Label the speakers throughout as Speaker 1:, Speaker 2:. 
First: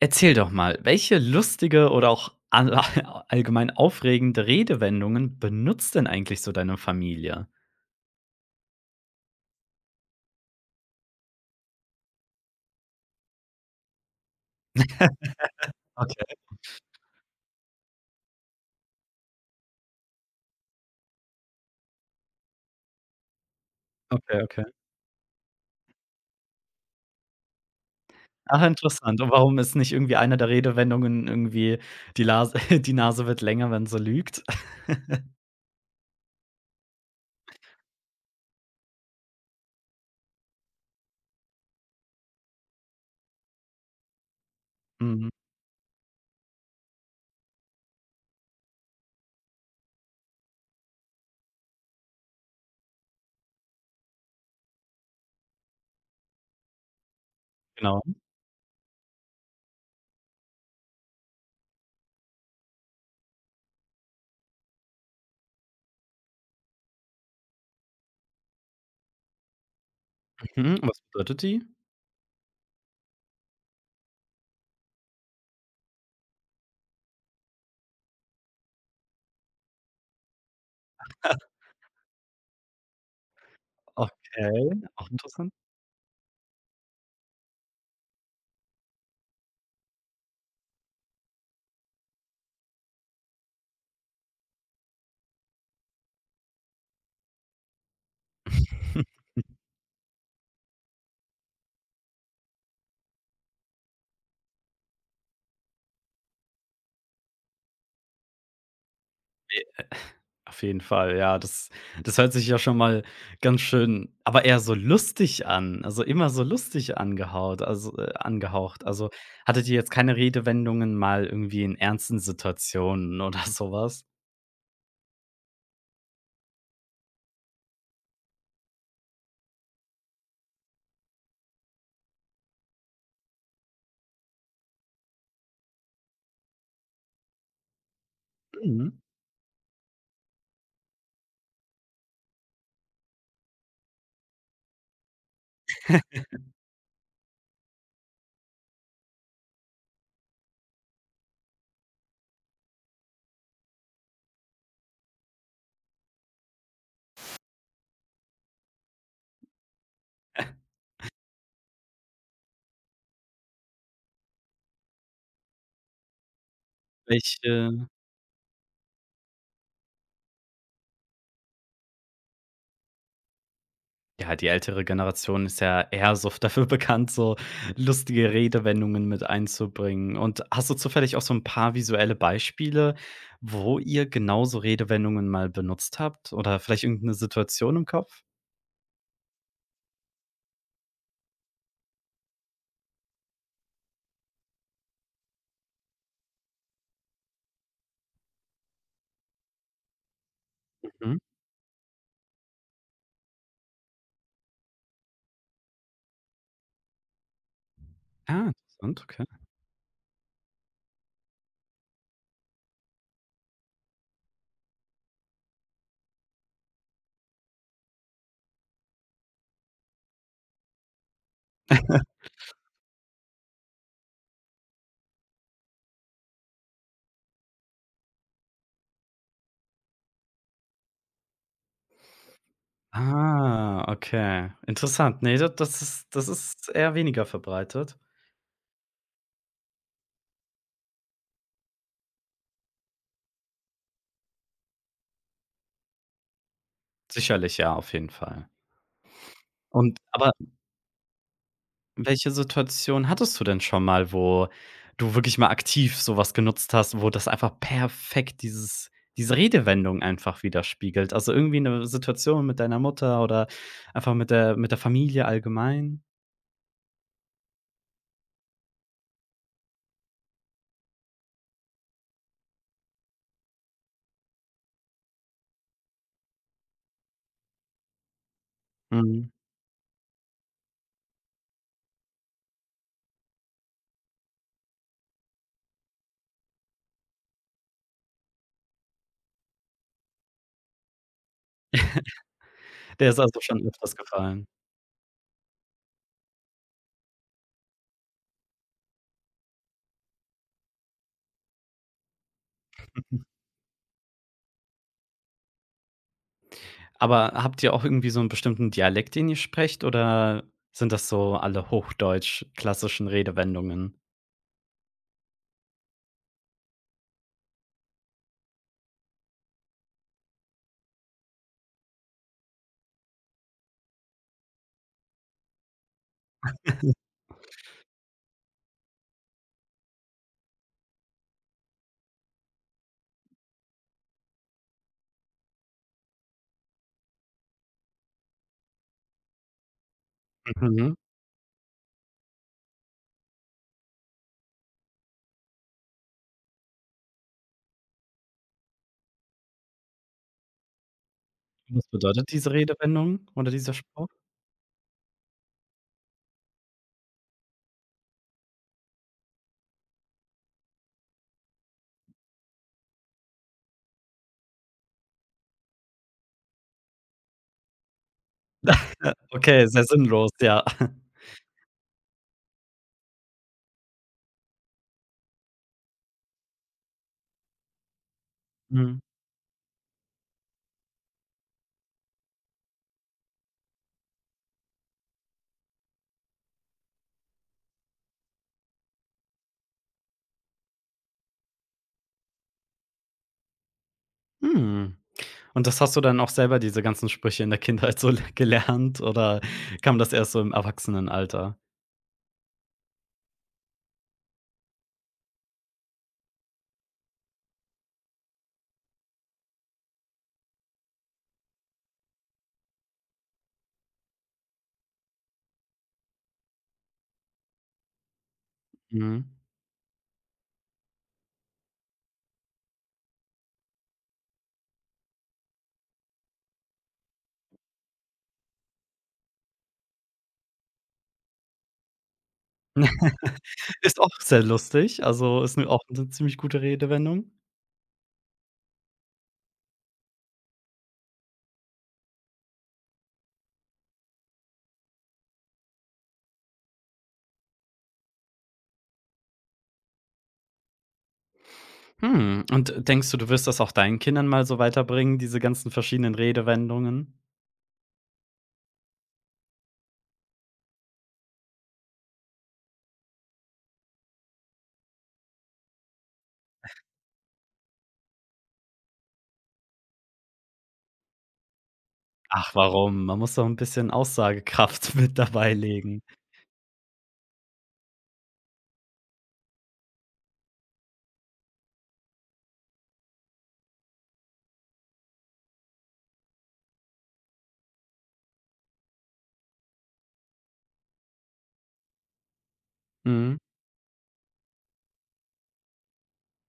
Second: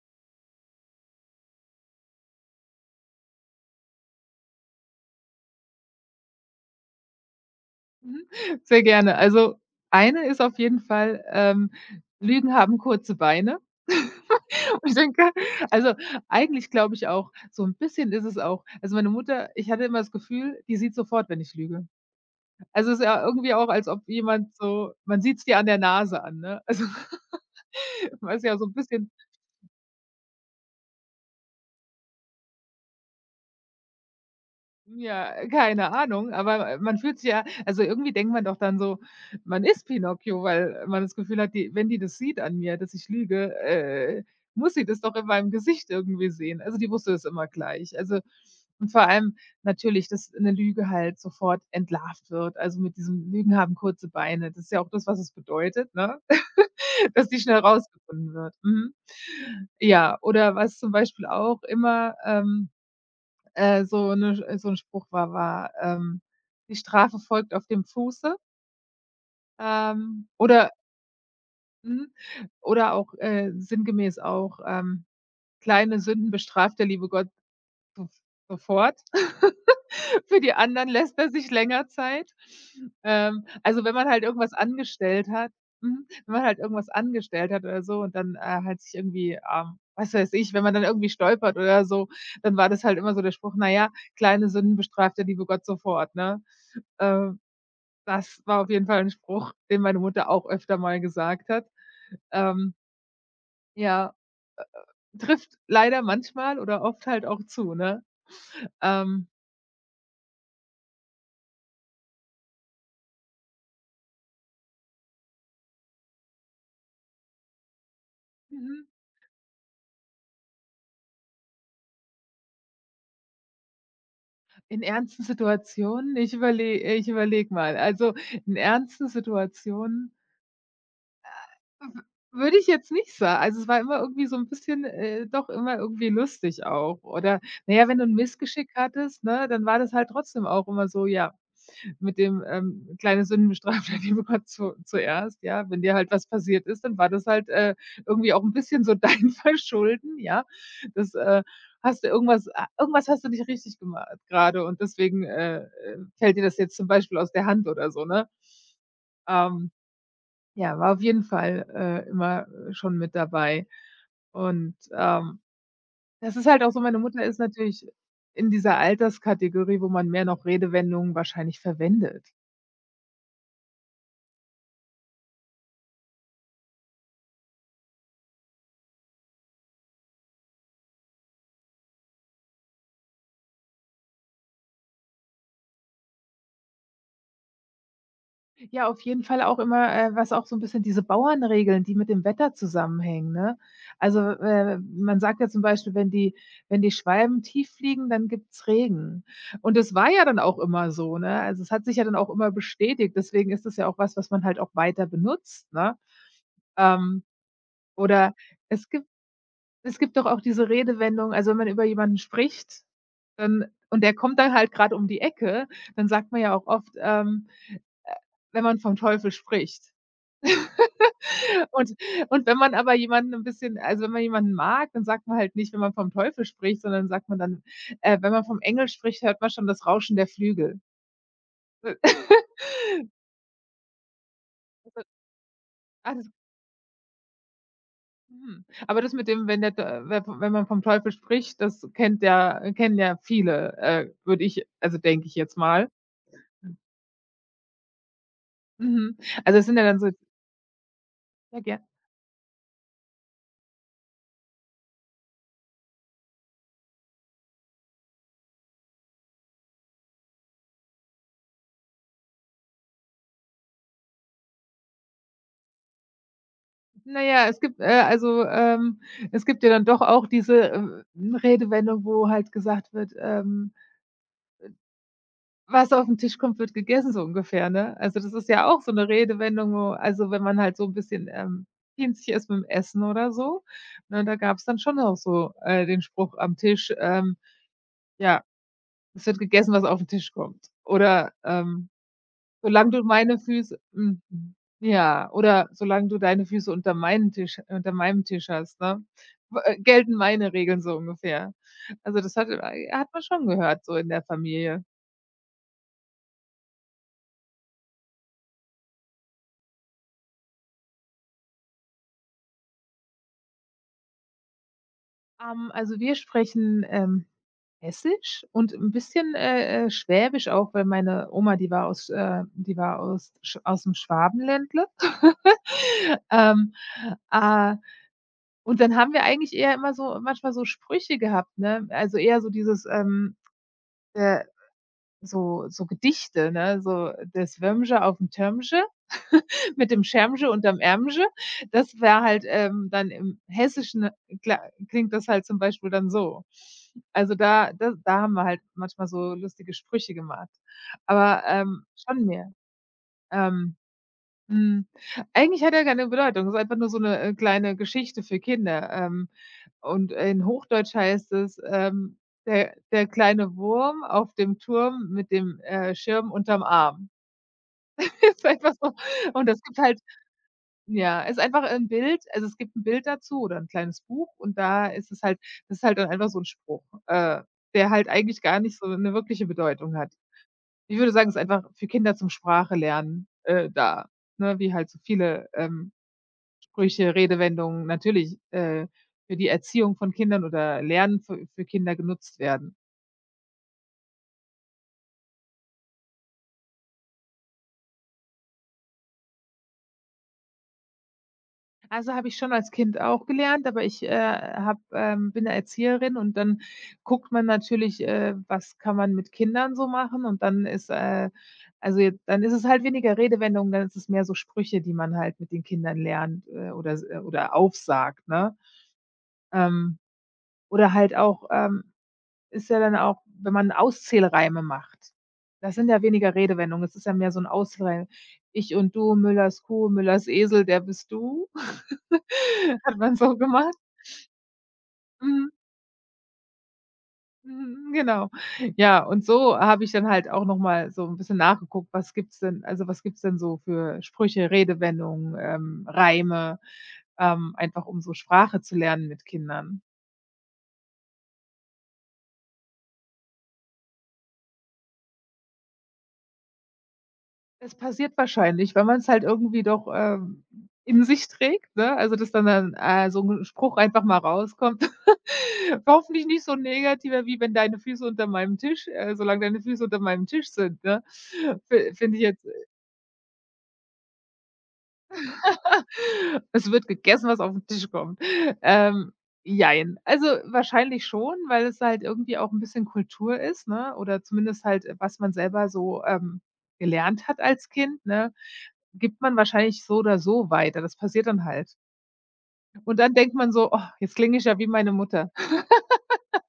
Speaker 1: Erzähl doch mal, welche lustige oder auch all allgemein aufregende Redewendungen benutzt denn eigentlich so deine Familie?
Speaker 2: Sehr gerne. Also, eine ist auf jeden Fall, Lügen haben kurze Beine. Ich denke, also,
Speaker 1: Okay,
Speaker 2: eigentlich glaube ich auch, so ein bisschen ist es auch, also, meine Mutter, ich hatte immer das Gefühl, die sieht sofort, wenn ich lüge. Also, es ist ja irgendwie auch, als ob
Speaker 1: okay,
Speaker 2: jemand,
Speaker 1: okay.
Speaker 2: so, man sieht's dir an der Nase an, ne? Also, was ja
Speaker 1: Ach,
Speaker 2: so ein bisschen.
Speaker 1: interessant. Und warum ist nicht irgendwie eine der Redewendungen irgendwie die Lase die Nase wird länger, wenn sie lügt?
Speaker 2: Ja, keine Ahnung, aber man fühlt sich ja, also, irgendwie denkt man doch dann so, man ist Pinocchio, weil man das Gefühl hat, die wenn die das sieht an mir, dass ich lüge, muss sie das doch in
Speaker 1: Mhm,
Speaker 2: meinem Gesicht irgendwie sehen. Also, die wusste es immer gleich. Also, und vor allem natürlich, dass eine Lüge halt sofort entlarvt wird. Also, mit diesem Lügen haben kurze Beine. Das ist ja auch das, was es bedeutet, ne? Dass die schnell
Speaker 1: genau.
Speaker 2: rausgefunden wird. Mhm. Ja, oder was zum Beispiel auch immer, so 'n Spruch war: „Die Strafe folgt auf dem Fuße.“ Oder
Speaker 1: Mhm, und was bedeutet die?
Speaker 2: mhm, oder auch, sinngemäß auch: „Kleine Sünden bestraft der liebe Gott so sofort. Für die anderen lässt er sich länger Zeit.“ Also, wenn man halt irgendwas
Speaker 1: Okay, auch
Speaker 2: angestellt
Speaker 1: interessant.
Speaker 2: hat, mhm, wenn man halt irgendwas angestellt hat oder so, und dann, halt sich irgendwie, was weiß ich, wenn man dann irgendwie stolpert oder so, dann war das halt immer so der Spruch: „Na ja, kleine Sünden bestraft der liebe Gott sofort“, ne? Ähm, Das war auf jeden Fall ein Spruch, den meine Mutter auch öfter mal gesagt hat. Ähm, ja, trifft leider manchmal oder oft halt auch zu, ne? Ähm,
Speaker 1: Auf jeden Fall, ja, das hört sich ja schon mal ganz schön, aber eher so lustig an, also immer so lustig angehaut also,
Speaker 2: mhm.
Speaker 1: angehaucht. Also, hattet ihr jetzt keine Redewendungen mal irgendwie in ernsten Situationen oder sowas?
Speaker 2: In ernsten Situationen? Ich überlege mal. Also, in ernsten Situationen w würde ich jetzt nicht sagen. Also, es war immer irgendwie so 'n bisschen, doch immer irgendwie lustig auch. Oder, na ja, wenn du 'n Missgeschick
Speaker 1: Mhm.
Speaker 2: hattest, ne, dann war das halt trotzdem auch immer so, ja, mit dem, kleine Sünden bestraft der liebe Gott zu zuerst, ja. Wenn dir halt was passiert ist, dann war das halt, irgendwie auch ein bisschen so dein Verschulden, ja. Das, hast du irgendwas, hast du nicht richtig gemacht gerade, und deswegen, fällt dir das jetzt zum Beispiel aus der Hand oder so, ne? Ähm, ja, war auf jeden Fall, immer, schon mit dabei. Und das ist halt auch so, meine Mutter ist natürlich
Speaker 1: Welche
Speaker 2: in dieser Alterskategorie, wo man mehr noch Redewendungen wahrscheinlich verwendet.
Speaker 1: Ja, die ältere Generation ist ja eher so dafür bekannt, so lustige Redewendungen mit einzubringen. Und hast du zufällig auch so ein paar visuelle Beispiele, wo ihr genauso Redewendungen mal benutzt habt oder vielleicht irgendeine Situation im Kopf?
Speaker 2: Ja, auf jeden Fall auch immer, was auch so ein bisschen diese Bauernregeln, die mit dem Wetter zusammenhängen, ne? Also, man sagt ja zum Beispiel, wenn die, Schwalben tief fliegen, dann gibt's Regen. Und das war ja dann auch immer
Speaker 1: Mhm.
Speaker 2: so, ne? Also, es hat sich ja dann auch immer bestätigt. Deswegen ist es ja auch was, was man halt auch weiter benutzt, ne? Ähm, oder,
Speaker 1: Ah,
Speaker 2: es
Speaker 1: interessant,
Speaker 2: gibt
Speaker 1: okay.
Speaker 2: es gibt doch auch diese Redewendung, also, wenn man über jemanden spricht, dann, und der kommt dann halt gerade um die Ecke, dann sagt man ja auch oft, äh, wenn man vom Teufel spricht. Und und wenn man aber jemanden ein bisschen, also, wenn man jemanden mag, dann sagt man halt nicht „wenn man vom Teufel spricht“, sondern sagt man dann, wenn man vom Engel spricht, hört man schon das Rauschen der Flügel.
Speaker 1: Ah, okay.
Speaker 2: Also.
Speaker 1: Interessant. Ne, da das ist
Speaker 2: Ah,
Speaker 1: das
Speaker 2: das.
Speaker 1: ist eher weniger verbreitet.
Speaker 2: Mhm. Aber das mit dem, wenn der Teu we wenn man vom Teufel spricht, das kennt ja kennen ja viele, würde ich, also denke ich jetzt mal.
Speaker 1: Sicherlich, ja, auf jeden Fall.
Speaker 2: Mhm. Also, es sind ja
Speaker 1: Und
Speaker 2: dann so.
Speaker 1: aber
Speaker 2: Ja, ger
Speaker 1: Welche Situation hattest du denn schon mal, wo du wirklich mal aktiv so was genutzt hast, wo das einfach perfekt diese Redewendung einfach widerspiegelt? Also, irgendwie eine Situation mit deiner Mutter oder einfach mit der Familie allgemein?
Speaker 2: na ja, es gibt ja dann doch auch diese, Redewendung, wo halt gesagt wird, was auf den Tisch kommt, wird gegessen, so ungefähr, ne? Also, das ist ja auch so 'ne
Speaker 1: Mhm.
Speaker 2: Redewendung, wo, also, wenn man halt so 'n bisschen, pinzig ist mit'm Essen oder so, ne, da gab's dann schon auch so, den Spruch am Tisch, ja: „Es wird gegessen, was auf 'n Tisch kommt.“ Oder: „Solange du
Speaker 1: Der ist
Speaker 2: meine
Speaker 1: also schon
Speaker 2: Füße“,
Speaker 1: öfters
Speaker 2: mhm,
Speaker 1: gefallen.
Speaker 2: ja, oder: „Solange du deine Füße unter meinem Tisch hast, ne, w gelten meine Regeln“, so ungefähr. Also, das hat, hat man schon gehört so in der Familie.
Speaker 1: Aber habt ihr auch irgendwie so einen bestimmten Dialekt, den ihr sprecht, oder sind das so alle hochdeutsch klassischen Redewendungen?
Speaker 2: Also, wir sprechen, Hessisch und ein bisschen, Schwäbisch auch, weil meine Oma, die war aus Sch aus dem Schwabenländle. Ähm, äh, und dann haben wir eigentlich eher immer so, manchmal, so Sprüche gehabt, ne? Also, eher so dieses, äh so Gedichte, ne, so, das Wömsche auf dem Tömsche mit dem Schärmsche unterm
Speaker 1: Mhm.
Speaker 2: Ärmsche. Das wäre halt, dann im Hessischen, kla klingt das halt zum Beispiel dann so. Also, da haben wir halt manchmal so lustige Sprüche gemacht. Aber,
Speaker 1: Was
Speaker 2: schon
Speaker 1: bedeutet diese
Speaker 2: mehr.
Speaker 1: Redewendung oder dieser
Speaker 2: Ähm
Speaker 1: Spruch?
Speaker 2: Mhm. Eigentlich hat er keine Bedeutung. Es ist einfach nur so 'ne, kleine Geschichte für Kinder, und in Hochdeutsch heißt es: „Der der kleine Wurm auf dem Turm mit dem, Schirm unterm Arm.“ Ist einfach so, und das
Speaker 1: Okay,
Speaker 2: gibt
Speaker 1: sehr
Speaker 2: halt,
Speaker 1: sinnlos, ja.
Speaker 2: ja, ist einfach ein Bild, also, es gibt 'n Bild dazu oder 'n kleines Buch, und da ist es halt, das ist halt dann einfach so 'n Spruch, der halt eigentlich gar nicht so
Speaker 1: Mhm.
Speaker 2: 'ne wirkliche Bedeutung hat. Ich würde sagen, ist einfach für Kinder zum Sprache lernen, da, ne, wie halt so viele, Sprüche, Redewendungen natürlich, für die Erziehung von Kindern oder Lernen für Kinder genutzt werden.
Speaker 1: Hm. Und das hast du dann auch selber diese ganzen Sprüche in der Kindheit so le gelernt, oder kam das erst so im Erwachsenenalter?
Speaker 2: Also, habe ich schon als Kind auch gelernt, aber ich, habe bin ja Erzieherin, und dann guckt man natürlich, was kann man mit Kindern so machen, und dann ist es halt weniger Redewendungen, dann ist es mehr so Sprüche, die man halt mit den Kindern lernt, oder aufsagt, ne?
Speaker 1: Mhm.
Speaker 2: Ähm, oder halt auch, ist ja dann auch, wenn man Auszählreime macht. Das sind ja weniger Redewendungen, es ist ja mehr so 'n Auszählreim. Ich und du, Müllers Kuh, Müllers Esel, der bist du. Hat man so gemacht.
Speaker 1: Ist auch sehr lustig, also
Speaker 2: Mhm,
Speaker 1: ist auch eine ziemlich gute Redewendung.
Speaker 2: mhm, genau. Ja, und so habe ich dann halt auch noch mal so 'n bisschen nachgeguckt, was gibt's denn, so für Sprüche, Redewendungen, Reime, einfach um so Sprache zu lernen mit Kindern.
Speaker 1: Hm, und denkst du, du wirst das auch deinen Kindern mal so weiterbringen, diese ganzen verschiedenen Redewendungen?
Speaker 2: Es passiert wahrscheinlich, weil man's halt irgendwie doch, in sich trägt, ne? Also, dass dann so 'n Spruch einfach mal rauskommt. Hoffentlich nicht so 'n negativer wie: „Wenn deine Füße unter meinem Tisch solange deine Füße unter meinem Tisch sind“, ne? Fi Finde ich jetzt.
Speaker 1: Ach, warum? Man muss doch ein bisschen Aussagekraft mit dabei legen.
Speaker 2: Es wird gegessen, was auf den Tisch kommt. Ähm, Jein. Also, wahrscheinlich schon, weil es halt irgendwie auch 'n bisschen Kultur ist, ne, oder zumindest halt, was man selber so, gelernt hat als Kind, ne, gibt man wahrscheinlich so oder so weiter. Das passiert dann halt. Und dann denkt
Speaker 1: Mhm.
Speaker 2: man so: „Oh, jetzt klinge ich ja wie meine Mutter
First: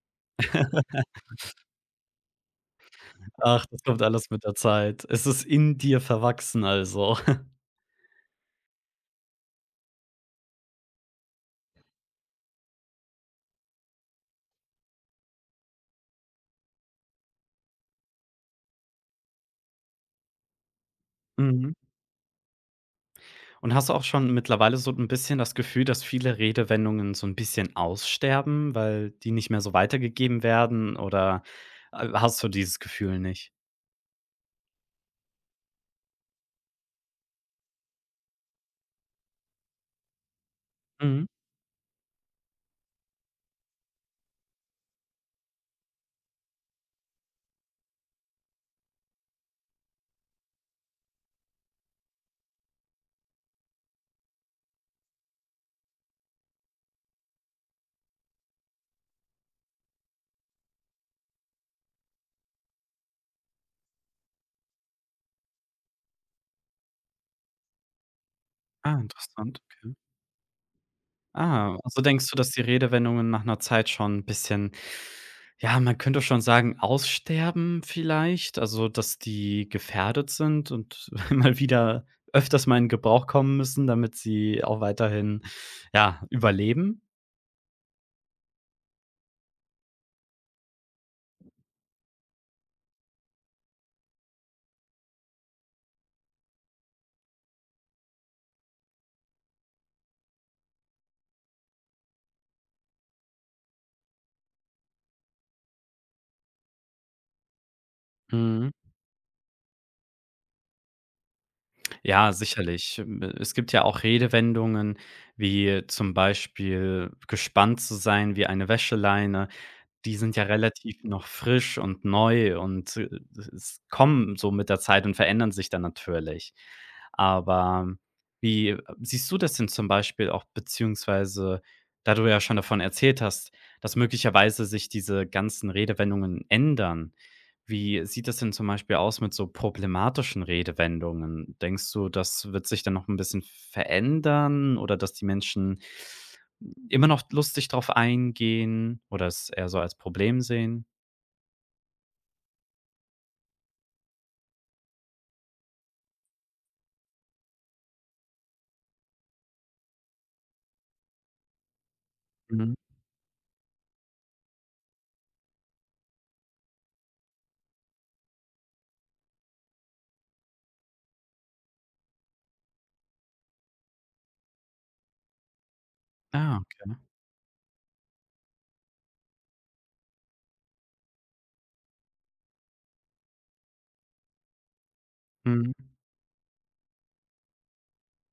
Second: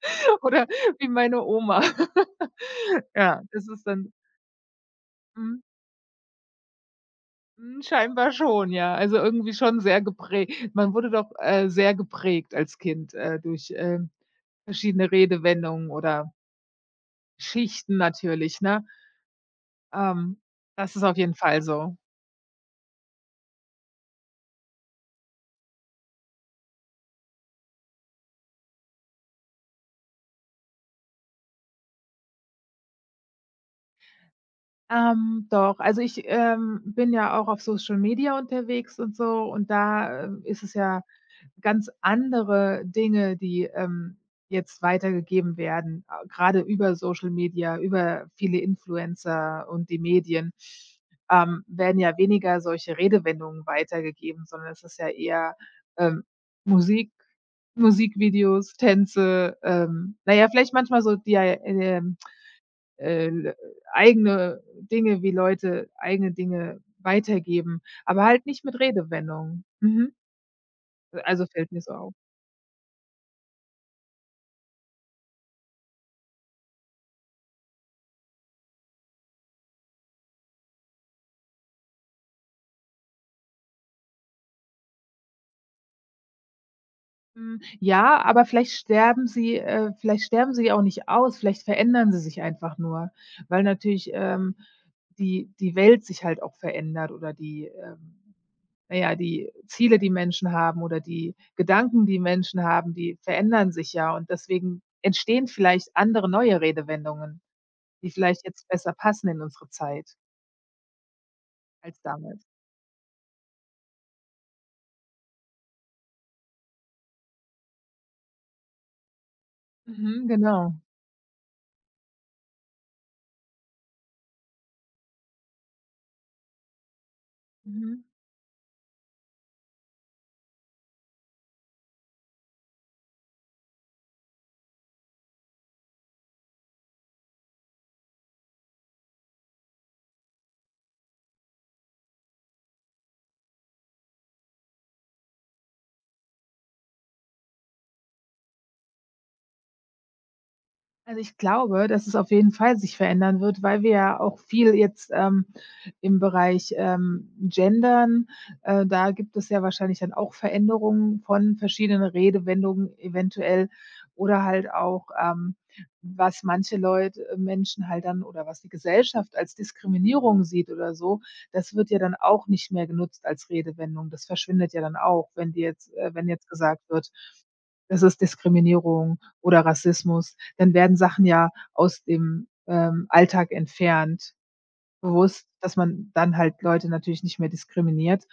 Speaker 2: oder wie meine Oma.“ Ja,
Speaker 1: Ach,
Speaker 2: das
Speaker 1: das
Speaker 2: ist
Speaker 1: kommt
Speaker 2: dann.
Speaker 1: alles mit der Zeit. Es ist
Speaker 2: Mhm.
Speaker 1: in dir verwachsen also.
Speaker 2: Hm, scheinbar schon, ja. Also, irgendwie schon sehr geprägt, man wurde doch, sehr geprägt als Kind, durch, verschiedene Redewendungen oder Schichten natürlich, ne? Ähm, Das ist auf jeden Fall
Speaker 1: Mhm.
Speaker 2: so.
Speaker 1: Und hast du auch schon mittlerweile so ein bisschen das Gefühl, dass viele Redewendungen so ein bisschen aussterben, weil die nicht mehr so weitergegeben werden, oder hast du dieses Gefühl nicht?
Speaker 2: Doch, also ich, bin ja auch auf Social Media unterwegs und so, und da, ist es ja.
Speaker 1: Mhm.
Speaker 2: Ganz andere Dinge, die, jetzt weitergegeben werden, a grade über Social Media, über viele Influencer und die Medien, werden ja weniger solche Redewendungen weitergegeben, sondern es ist ja eher, ähm, Musik, Musikvideos, Tänze, na ja, vielleicht manchmal so die ei äh, eigene Dinge, wie Leute eigene Dinge weitergeben, aber halt nicht mit
Speaker 1: Ah, interessant,
Speaker 2: Redewendungen.
Speaker 1: okay.
Speaker 2: Mhm. Also, fällt
Speaker 1: Ah,
Speaker 2: mir so
Speaker 1: also
Speaker 2: auf.
Speaker 1: denkst du, dass die Redewendungen nach einer Zeit schon ein bisschen, ja, man könnte schon sagen, aussterben vielleicht? Also, dass die gefährdet sind und mal wieder öfters mal in Gebrauch kommen müssen, damit sie auch weiterhin, ja, überleben?
Speaker 2: Hm, ja, aber vielleicht sterben sie auch nicht aus, vielleicht verändern sie sich einfach nur, weil natürlich, die die Welt sich halt auch verändert, oder na ja, die Ziele, die Menschen haben, oder die Gedanken, die Menschen haben, die verändern sich ja, und deswegen entstehen vielleicht andere neue Redewendungen, die vielleicht jetzt
Speaker 1: Mhm.
Speaker 2: besser passen in unsere Zeit als
Speaker 1: Ja,
Speaker 2: damals.
Speaker 1: sicherlich. Es gibt ja auch Redewendungen, wie zum Beispiel gespannt zu sein wie eine Wäscheleine. Die
Speaker 2: Mhm,
Speaker 1: sind ja
Speaker 2: genau.
Speaker 1: relativ noch frisch und neu, und es kommen so mit der Zeit und verändern sich dann natürlich. Aber
Speaker 2: Mhm.
Speaker 1: wie siehst du das denn zum Beispiel auch, beziehungsweise da du ja schon davon erzählt hast, dass möglicherweise sich diese ganzen Redewendungen ändern, wie sieht das denn zum Beispiel aus mit so problematischen Redewendungen? Denkst du, das wird sich dann noch ein bisschen verändern, oder dass die Menschen immer noch lustig drauf eingehen oder es eher so als Problem sehen?
Speaker 2: Also, ich glaube, dass es auf jeden Fall sich verändern wird, weil wir ja auch viel jetzt, im Bereich, Gendern, da gibt es ja wahrscheinlich dann auch Veränderungen von verschiedenen
Speaker 1: Mhm.
Speaker 2: Redewendungen, eventuell, oder halt auch, was manche Leute Menschen halt dann, oder was die Gesellschaft als Diskriminierung sieht oder so, das wird ja dann auch nicht mehr genutzt als Redewendung. Das verschwindet ja dann auch, wenn jetzt
Speaker 1: Ah,
Speaker 2: gesagt
Speaker 1: okay.
Speaker 2: wird, das ist Diskriminierung oder Rassismus, dann werden Sachen ja aus dem, Alltag entfernt, bewusst, dass
Speaker 1: Mhm.
Speaker 2: man dann halt Leute natürlich nicht mehr diskriminiert.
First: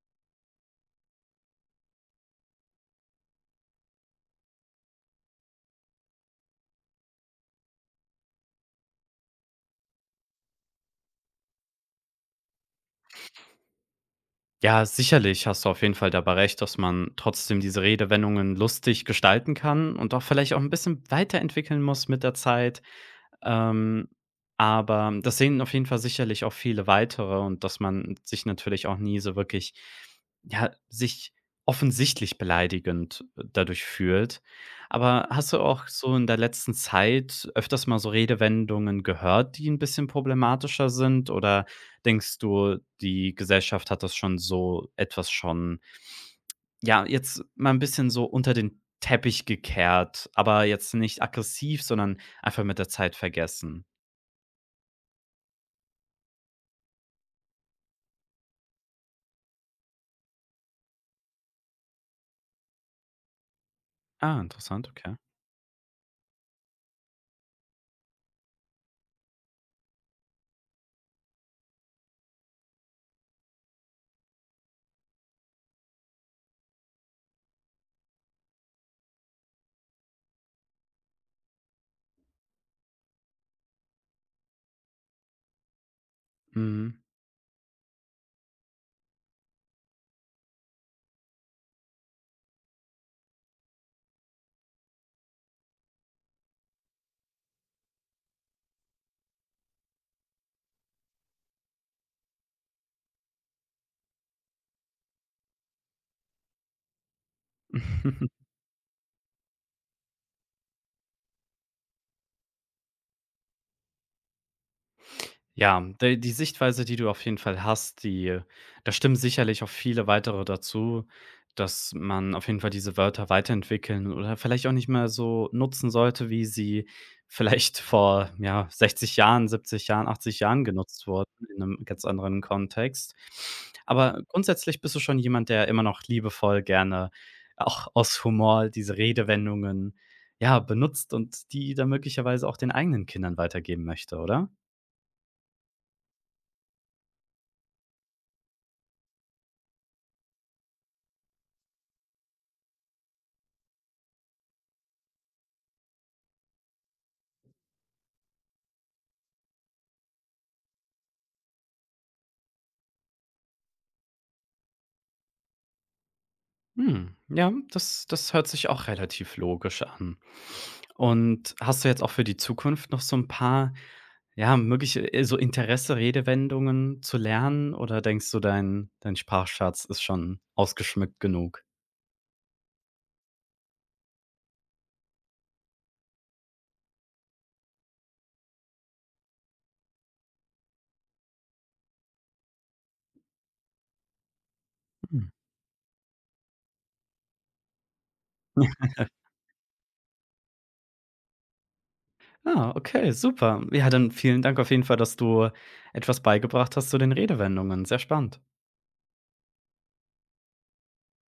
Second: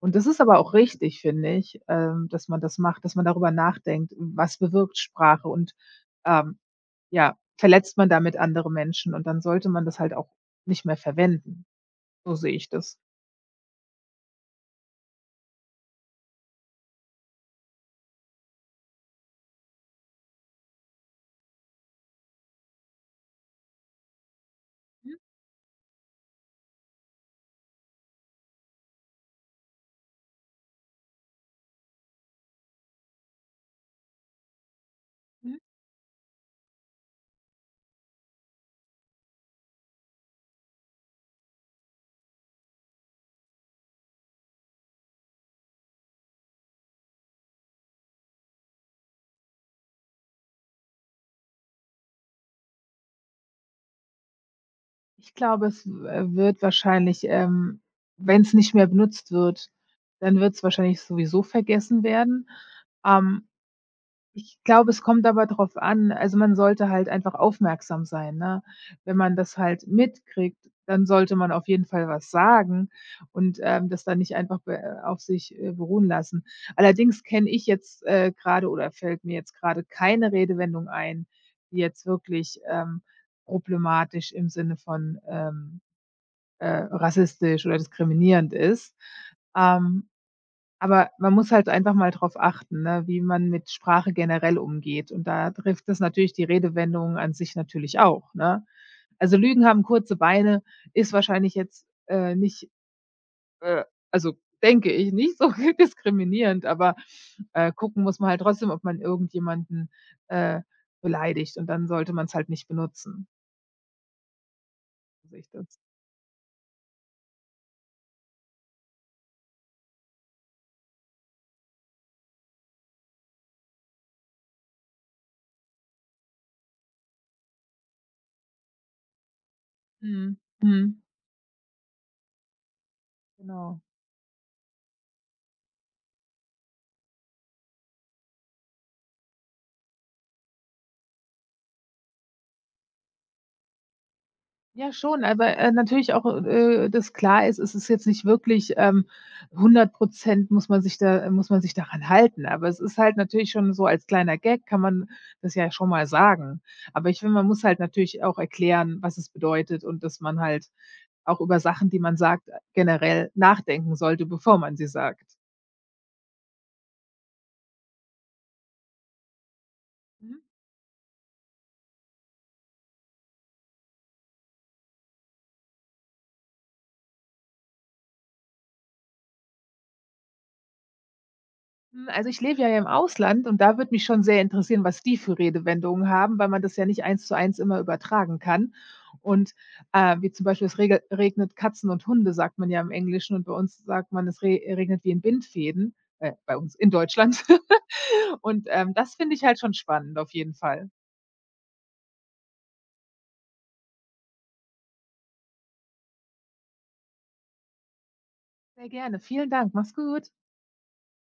Speaker 2: Und das ist aber auch richtig, finde ich, dass man das macht, dass man darüber nachdenkt, was bewirkt Sprache, und, ähm, ja, verletzt man damit andere Menschen, und dann sollte man das halt auch nicht mehr verwenden. So sehe ich das.
Speaker 1: Ja, sicherlich hast du auf jeden Fall dabei recht, dass man trotzdem diese Redewendungen lustig gestalten kann und auch vielleicht auch ein bisschen weiterentwickeln muss mit der Zeit. Ähm, aber
Speaker 2: Mhm,
Speaker 1: das sehen auf jeden Fall sicherlich auch viele weitere, und dass man sich natürlich auch nie so wirklich, ja, sich offensichtlich beleidigend dadurch fühlt. Aber hast
Speaker 2: mhm.
Speaker 1: du auch so in der letzten Zeit öfters mal so Redewendungen gehört, die ein bisschen problematischer sind? Oder denkst du, die Gesellschaft hat das schon, so etwas schon, ja, jetzt mal ein bisschen so unter den Teppich gekehrt, aber jetzt nicht aggressiv, sondern einfach mit der Zeit vergessen?
Speaker 2: Ich glaube, es wird wahrscheinlich, wenn es nicht mehr benutzt wird, dann wird es wahrscheinlich sowieso vergessen werden. Ähm
Speaker 1: Ah,
Speaker 2: Ich
Speaker 1: interessant,
Speaker 2: glaube, es
Speaker 1: okay.
Speaker 2: kommt aber drauf an. Also, man sollte halt einfach aufmerksam sein, ne? Wenn man das halt mitkriegt, dann sollte man auf jeden Fall was sagen und, das dann nicht einfach be auf sich, beruhen lassen. Allerdings kenne ich jetzt, grade, oder fällt mir jetzt gerade keine Redewendung ein, die jetzt wirklich, problematisch im Sinne von,
Speaker 1: Mhm.
Speaker 2: rassistisch oder diskriminierend ist. Ähm, aber man muss halt einfach mal drauf achten, ne, wie man mit Sprache generell umgeht. Und da trifft es natürlich die Redewendungen an sich natürlich auch, ne? Also, Lügen haben kurze Beine ist wahrscheinlich jetzt, nicht, äh also, denke ich, nicht so diskriminierend, aber, gucken muss man halt trotzdem, ob man irgendjemanden, äh, beleidigt, und dann sollte man es halt nicht benutzen. So sehe ich das.
Speaker 1: Ja, de die Sichtweise, die du auf jeden Fall hast, die da stimmen sicherlich auch viele weitere dazu, dass man auf jeden Fall diese Wörter weiterentwickeln oder vielleicht auch nicht mehr so nutzen sollte, wie sie vielleicht vor, ja, 60 Jahren, 70 Jahren,
Speaker 2: Mhm.
Speaker 1: 80 Jahren
Speaker 2: Mhm.
Speaker 1: genutzt wurden in einem ganz anderen Kontext.
Speaker 2: Genau.
Speaker 1: Aber grundsätzlich bist du schon jemand, der immer noch liebevoll gerne auch aus Humor diese Redewendungen, ja, benutzt und die dann möglicherweise auch den eigenen Kindern weitergeben möchte, oder?
Speaker 2: Ja, schon, aber, natürlich auch, dass klar ist, es ist jetzt nicht wirklich, 100% muss man sich daran halten. Aber es ist halt natürlich schon so, als kleiner Gag kann man das ja schon mal sagen. Aber ich finde, man muss halt natürlich auch erklären, was es bedeutet, und dass man halt auch über Sachen, die man sagt, generell nachdenken sollte, bevor man sie sagt.
Speaker 1: Hm, ja, das hört sich auch relativ logisch an.
Speaker 2: Mhm.
Speaker 1: Und hast du jetzt auch für die Zukunft noch so ein paar, ja, mögliche, so Interesse-Redewendungen zu lernen, oder denkst du, dein Sprachschatz ist schon ausgeschmückt genug?
Speaker 2: Hm, also, ich lebe ja im Ausland, und da würde mich schon sehr interessieren, was die für Redewendungen haben, weil man das ja nicht eins zu eins immer übertragen kann. Und, wie zum Beispiel: „Es rege regnet Katzen und Hunde“, sagt man ja im Englischen, und bei uns sagt man: „Es re regnet wie in
Speaker 1: Hm.
Speaker 2: Bindfäden“, bei uns in Deutschland. Und, das finde ich halt schon spannend auf jeden Fall.
Speaker 1: Ah, okay, super. Ja, dann vielen Dank auf jeden Fall, dass du etwas beigebracht hast zu den Redewendungen. Sehr spannend.
Speaker 2: Sehr gerne. Vielen Dank. Mach's gut.